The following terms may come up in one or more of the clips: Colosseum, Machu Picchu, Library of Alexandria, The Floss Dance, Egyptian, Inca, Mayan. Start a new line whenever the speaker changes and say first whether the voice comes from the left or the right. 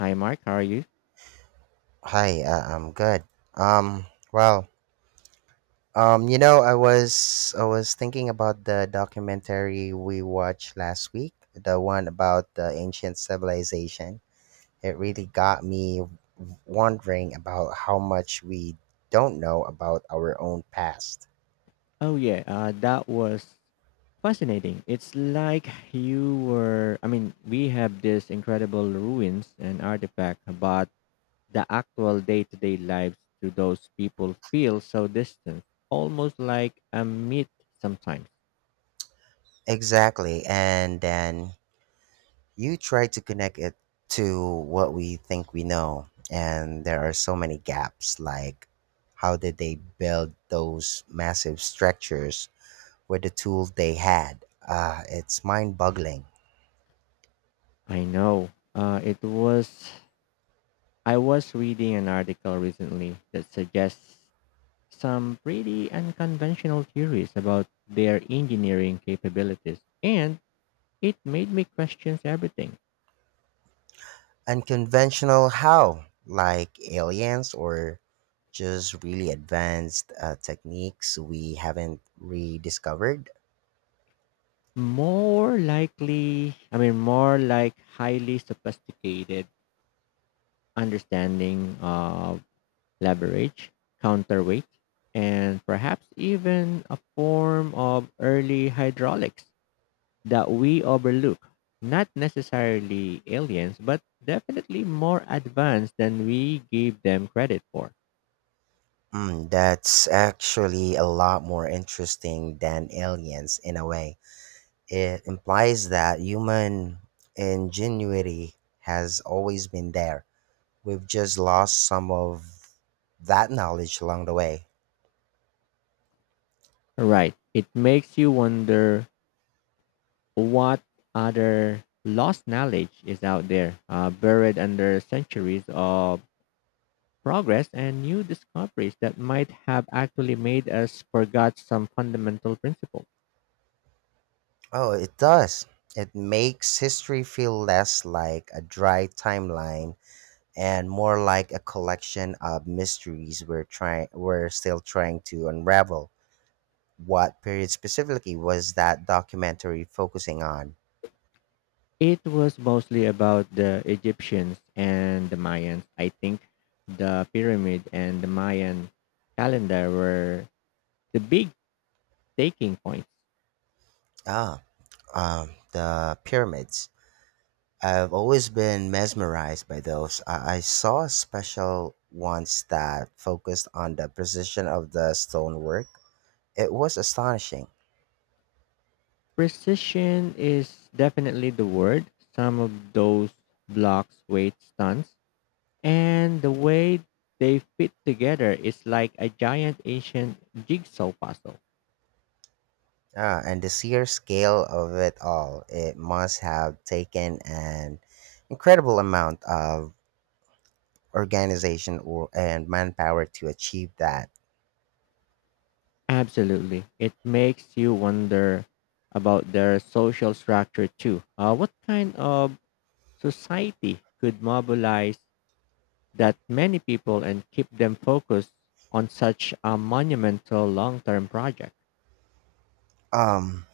left: Hi, Mark. How are you?
right: Hi, I'm good. Um, well, I was thinking about the documentary we watched last week, the one about the ancient civilization. It really got me wondering about how much we don't know about our own past.
left: Oh, yeah. That was fascinating. It's like you were, I mean, we have these incredible ruins and artifact, but the actual day to day lives to those people feel so distant, almost like a myth sometimes.
right: Exactly, and then you try to connect it to what we think we know, and there are so many gaps. Like, how did they build those massive structures with the tools they had? Ah, it's mind boggling.
left: I know. I was reading an article recently that suggests some pretty unconventional theories about their engineering capabilities. And it made me question everything.
right: Unconventional how? Like aliens or just really advanced techniques we haven't rediscovered?
left: More like highly sophisticated understanding of leverage, counterweight, and perhaps even a form of early hydraulics that we overlook. Not necessarily aliens, but definitely more advanced than we gave them credit for.
right: Mm, that's actually a lot more interesting than aliens in a way. It implies that human ingenuity has always been there. We've just lost some of that knowledge along the way.
left: Right. It makes you wonder what other lost knowledge is out there, buried under centuries of progress and new discoveries that might have actually made us forgot some fundamental principle.
right: Oh, it does. It makes history feel less like a dry timeline and more like a collection of mysteries we're still trying to unravel. What period specifically was that documentary focusing on?
left: It was mostly about the Egyptians and the Mayans. I think the pyramid and the Mayan calendar were the big taking points.
right: Ah, the pyramids. I've always been mesmerized by those. I saw a special once that focused on the precision of the stonework. It was astonishing.
left: Precision is definitely the word. Some of those blocks, weights, tons. And the way they fit together is like a giant ancient jigsaw puzzle.
right: Ah, and the sheer scale of it all, it must have taken an incredible amount of organization and manpower to achieve that.
left: Absolutely. It makes you wonder about their social structure too. What kind of society could mobilize that many people and keep them focused on such a monumental long term project?
right: Um,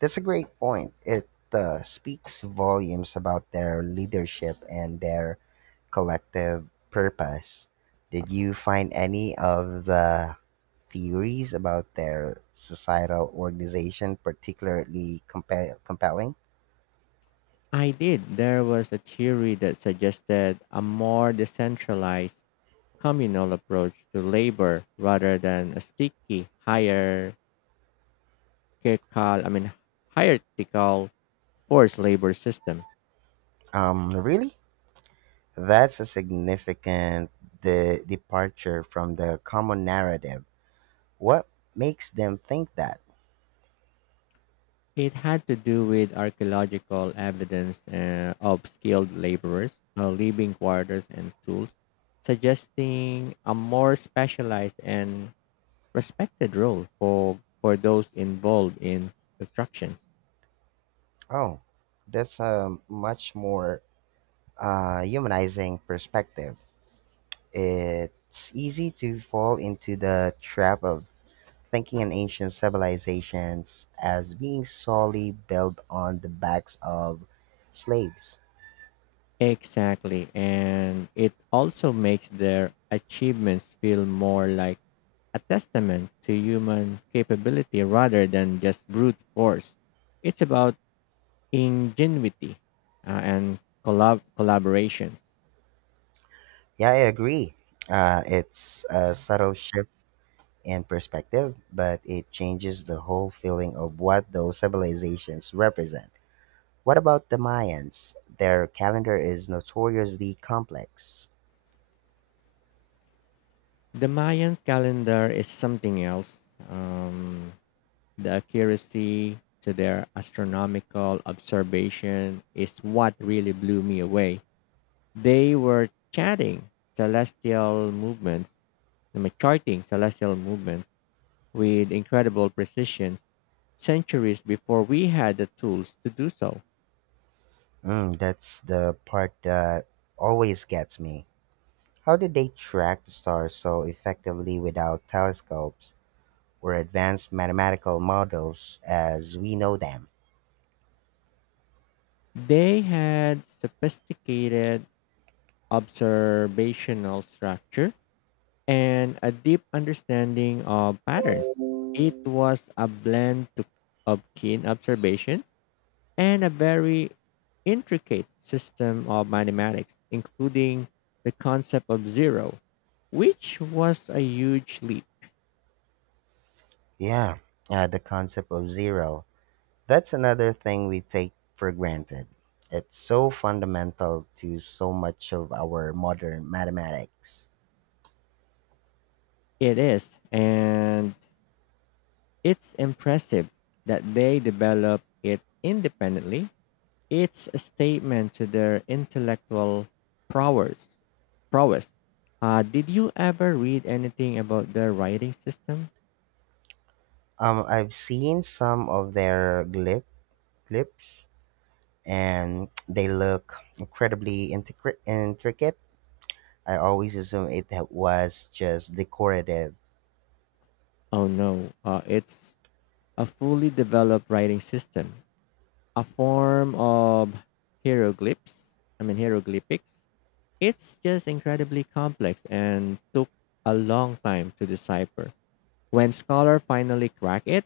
right: that's a great point. It speaks volumes about their leadership and their collective purpose. Did you find any of the theories about their societal organization particularly compelling?
left: I did. There was a theory that suggested a more decentralized communal approach to labor rather than a sticky hierarchical I mean hierarchical forced labor system.
right: Really? That's a significant departure from the common narrative. What makes them think that?
left: It had to do with archaeological evidence of skilled laborers leaving quarters and tools, suggesting a more specialized and respected role for those involved in construction.
right: Oh, that's a much more humanizing perspective. It's easy to fall into the trap of thinking in ancient civilizations as being solely built on the backs of slaves.
left: Exactly, and it also makes their achievements feel more like a testament to human capability rather than just brute force. It's about ingenuity and collaborations.
right: Yeah, I agree. It's a subtle shift in perspective, but it changes the whole feeling of what those civilizations represent. What about the Mayans? Their calendar is notoriously complex.
left: The Mayan calendar is something else. Um, the accuracy to their astronomical observation is what really blew me away. They were chatting celestial movements, I mean, charting celestial movements with incredible precision centuries before we had the tools to do so.
right: Mm, that's the part that always gets me. How did they track the stars so effectively without telescopes or advanced mathematical models as we know them?
left: They had sophisticated observational structure and a deep understanding of patterns. It was a of keen observation and a very intricate system of mathematics, including the concept of zero, which was a huge leap.
right: Yeah, the concept of zero. That's another thing we take for granted. It's so fundamental to so much of our modern mathematics.
left: It is, and it's impressive that they developed it independently. It's a statement to their intellectual prowess. prowess. Did you ever read anything about their writing system?
right: I've seen some of their glyphs, and they look incredibly intricate. I always assume it was just decorative.
left: Oh no, it's a fully developed writing system, a form of hieroglyphs. I mean hieroglyphics. It's just incredibly complex and took a long time to decipher. When scholars finally crack it,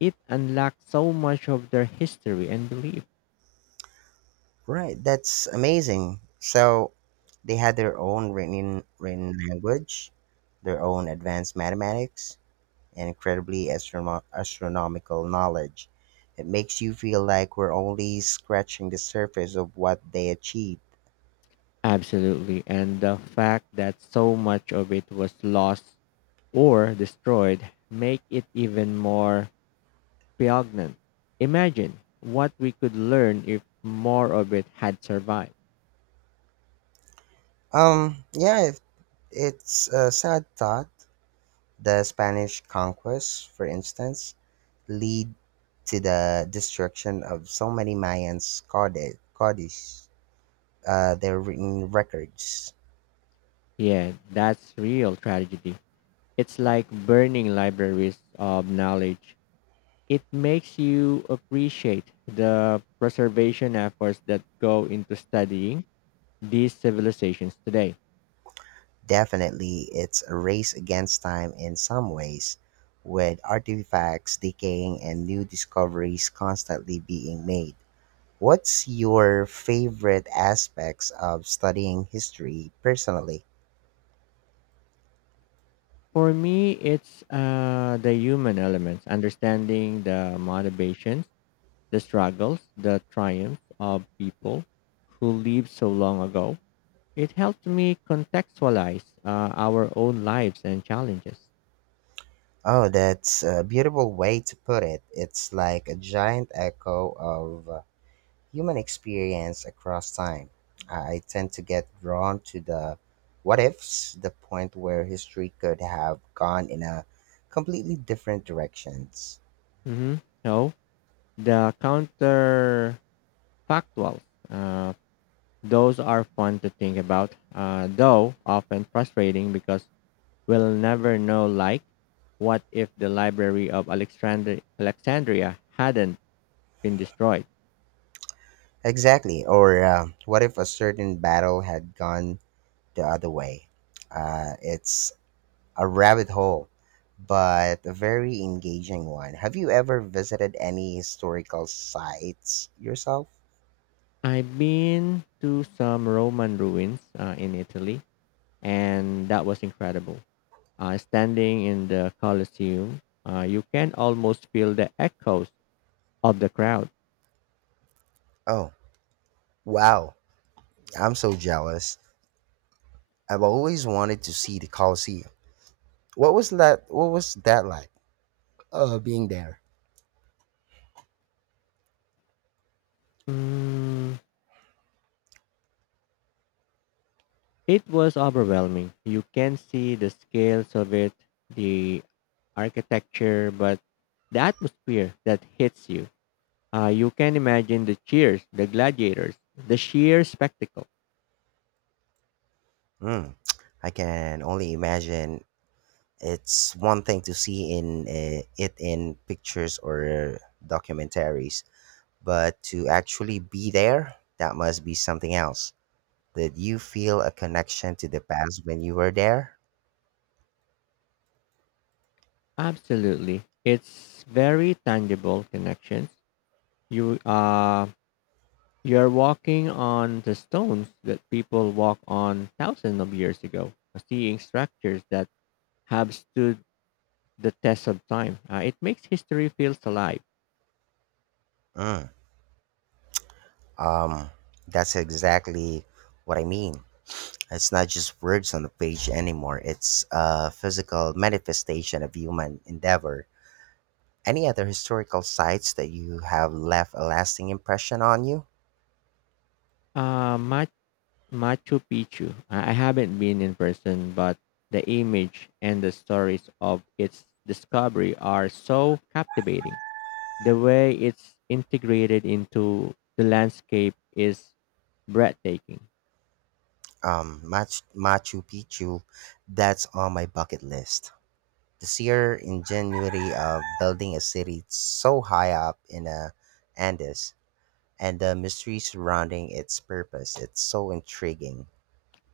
left: it unlocks so much of their history and belief.
right: Right, that's amazing. So they had their own written language, their own advanced mathematics. And incredibly astronomical knowledge. It makes you feel like we're only scratching the surface of what they achieved.
left: Absolutely. And the fact that so much of it was lost or destroyed make it even more poignant. Imagine what we could learn if more of it had survived.
right: Yeah, it's a sad thought. The Spanish conquest, for instance, lead to the destruction of so many Mayans' Scottish, codices, their written records.
left: Yeah, that's real tragedy. It's like burning libraries of knowledge. It makes you appreciate the preservation efforts that go into studying these civilizations today.
right: Definitely, it's a race against time in some ways, with artifacts decaying and new discoveries constantly being made. What's your favorite aspects of studying history personally?
left: For me, it's the human elements, understanding the motivations, the struggles, the triumphs of people who lived so long ago. It helps me contextualize our own lives and challenges.
right: Oh, that's a beautiful way to put it. It's like a giant echo of human experience across time. I tend to get drawn to the what ifs, the point where history could have gone in a completely different directions.
left: hmm So, the counterfactual, uh, those are fun to think about, though often frustrating because we'll never know. Like, what if the Library of Alexandria hadn't been destroyed?
right: Exactly. Or what if a certain battle had gone the other way? It's a rabbit hole, but a very engaging one. Have you ever visited any historical sites yourself?
left: I've been to some Roman ruins in Italy, and that was incredible. Standing in the Colosseum, you can almost feel the echoes of the crowd.
right: Oh, wow. I'm so jealous. I've always wanted to see the Colosseum. What was that like? Being there.
left: Mm, it was overwhelming. You can see the scales of it, the architecture, but the atmosphere that hits you. You can imagine the cheers, the gladiators, the sheer spectacle.
right: Mm, I can only imagine. It's one thing to see in it in pictures or documentaries, but to actually be there, that must be something else. Did you feel a connection to the past when you were there?
left: Absolutely. It's very tangible connections. You uh you're walking on the stones that people walk on thousands of years ago, seeing structures that have stood the test of time. It makes history feels alive.
right: Mm, um, that's exactly what I mean. It's not just words on the page anymore. It's a physical manifestation of human endeavor. Any other historical sites that you have left a lasting impression on you?
left: Uh, Machu Picchu. I haven't been in person, but the image and the stories of its discovery are so captivating. The way it's integrated into the landscape is breathtaking.
right: Machu Picchu, that's on my bucket list. The sheer ingenuity of building a city so high up in the Andes and the mystery surrounding its purpose, it's so intriguing.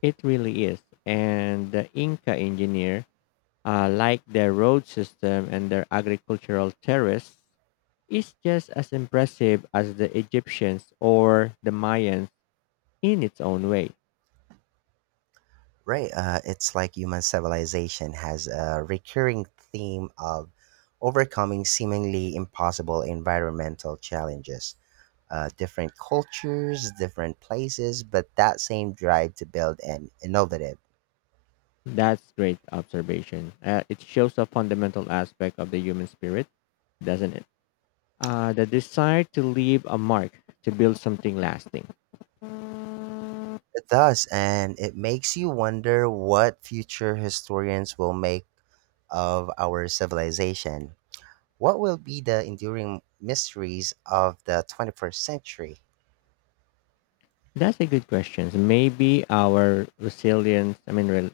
left: It really is. And the Inca engineer, like their road system and their agricultural terrace, is just as impressive as the Egyptians or the Mayans in its own way.
right: Right, it's like human civilization has a recurring theme of overcoming seemingly impossible environmental challenges. Different cultures, different places, but that same drive to build and innovative.
left: That's great observation. It shows a fundamental aspect of the human spirit, doesn't it? The desire to leave a mark, to build something lasting.
right: It does, and it makes you wonder what future historians will make of our civilization. What will be the enduring mysteries of the 21st century?
left: That's a good question. Maybe our resilience, I mean, rel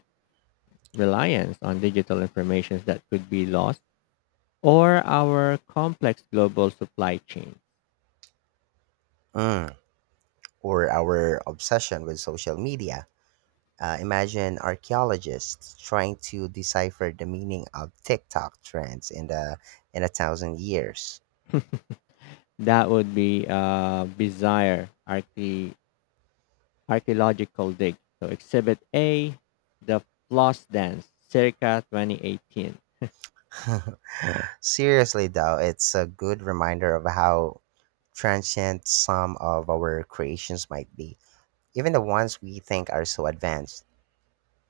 left: reliance on digital information that could be lost, or our complex global supply chain.
right: Mm. Or our obsession with social media? Imagine archaeologists trying to decipher the meaning of TikTok trends in 1,000 years.
left: That would be a bizarre archaeological dig. So, Exhibit A, the Floss Dance, circa 2018.
right: Seriously, though, it's a good reminder of how transient some of our creations might be, even the ones we think are so advanced.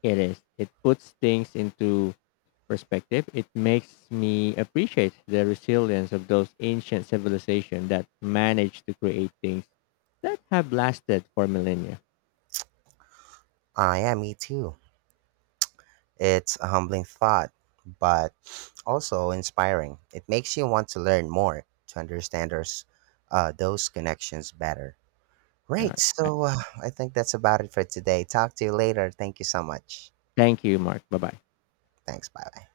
left: It is. It puts things into perspective. It makes me appreciate the resilience of those ancient civilizations that managed to create things that have lasted for millennia.
right: Ah, yeah, me too. It's a humbling thought, but also inspiring. It makes you want to learn more to understand those connections better.
left: All
right: Right.
left: right.
right: So I think that's about it for today. Talk to you later. Thank you so much.
left: Thank you, Mark. Bye bye.
right: Thanks. Bye. Bye.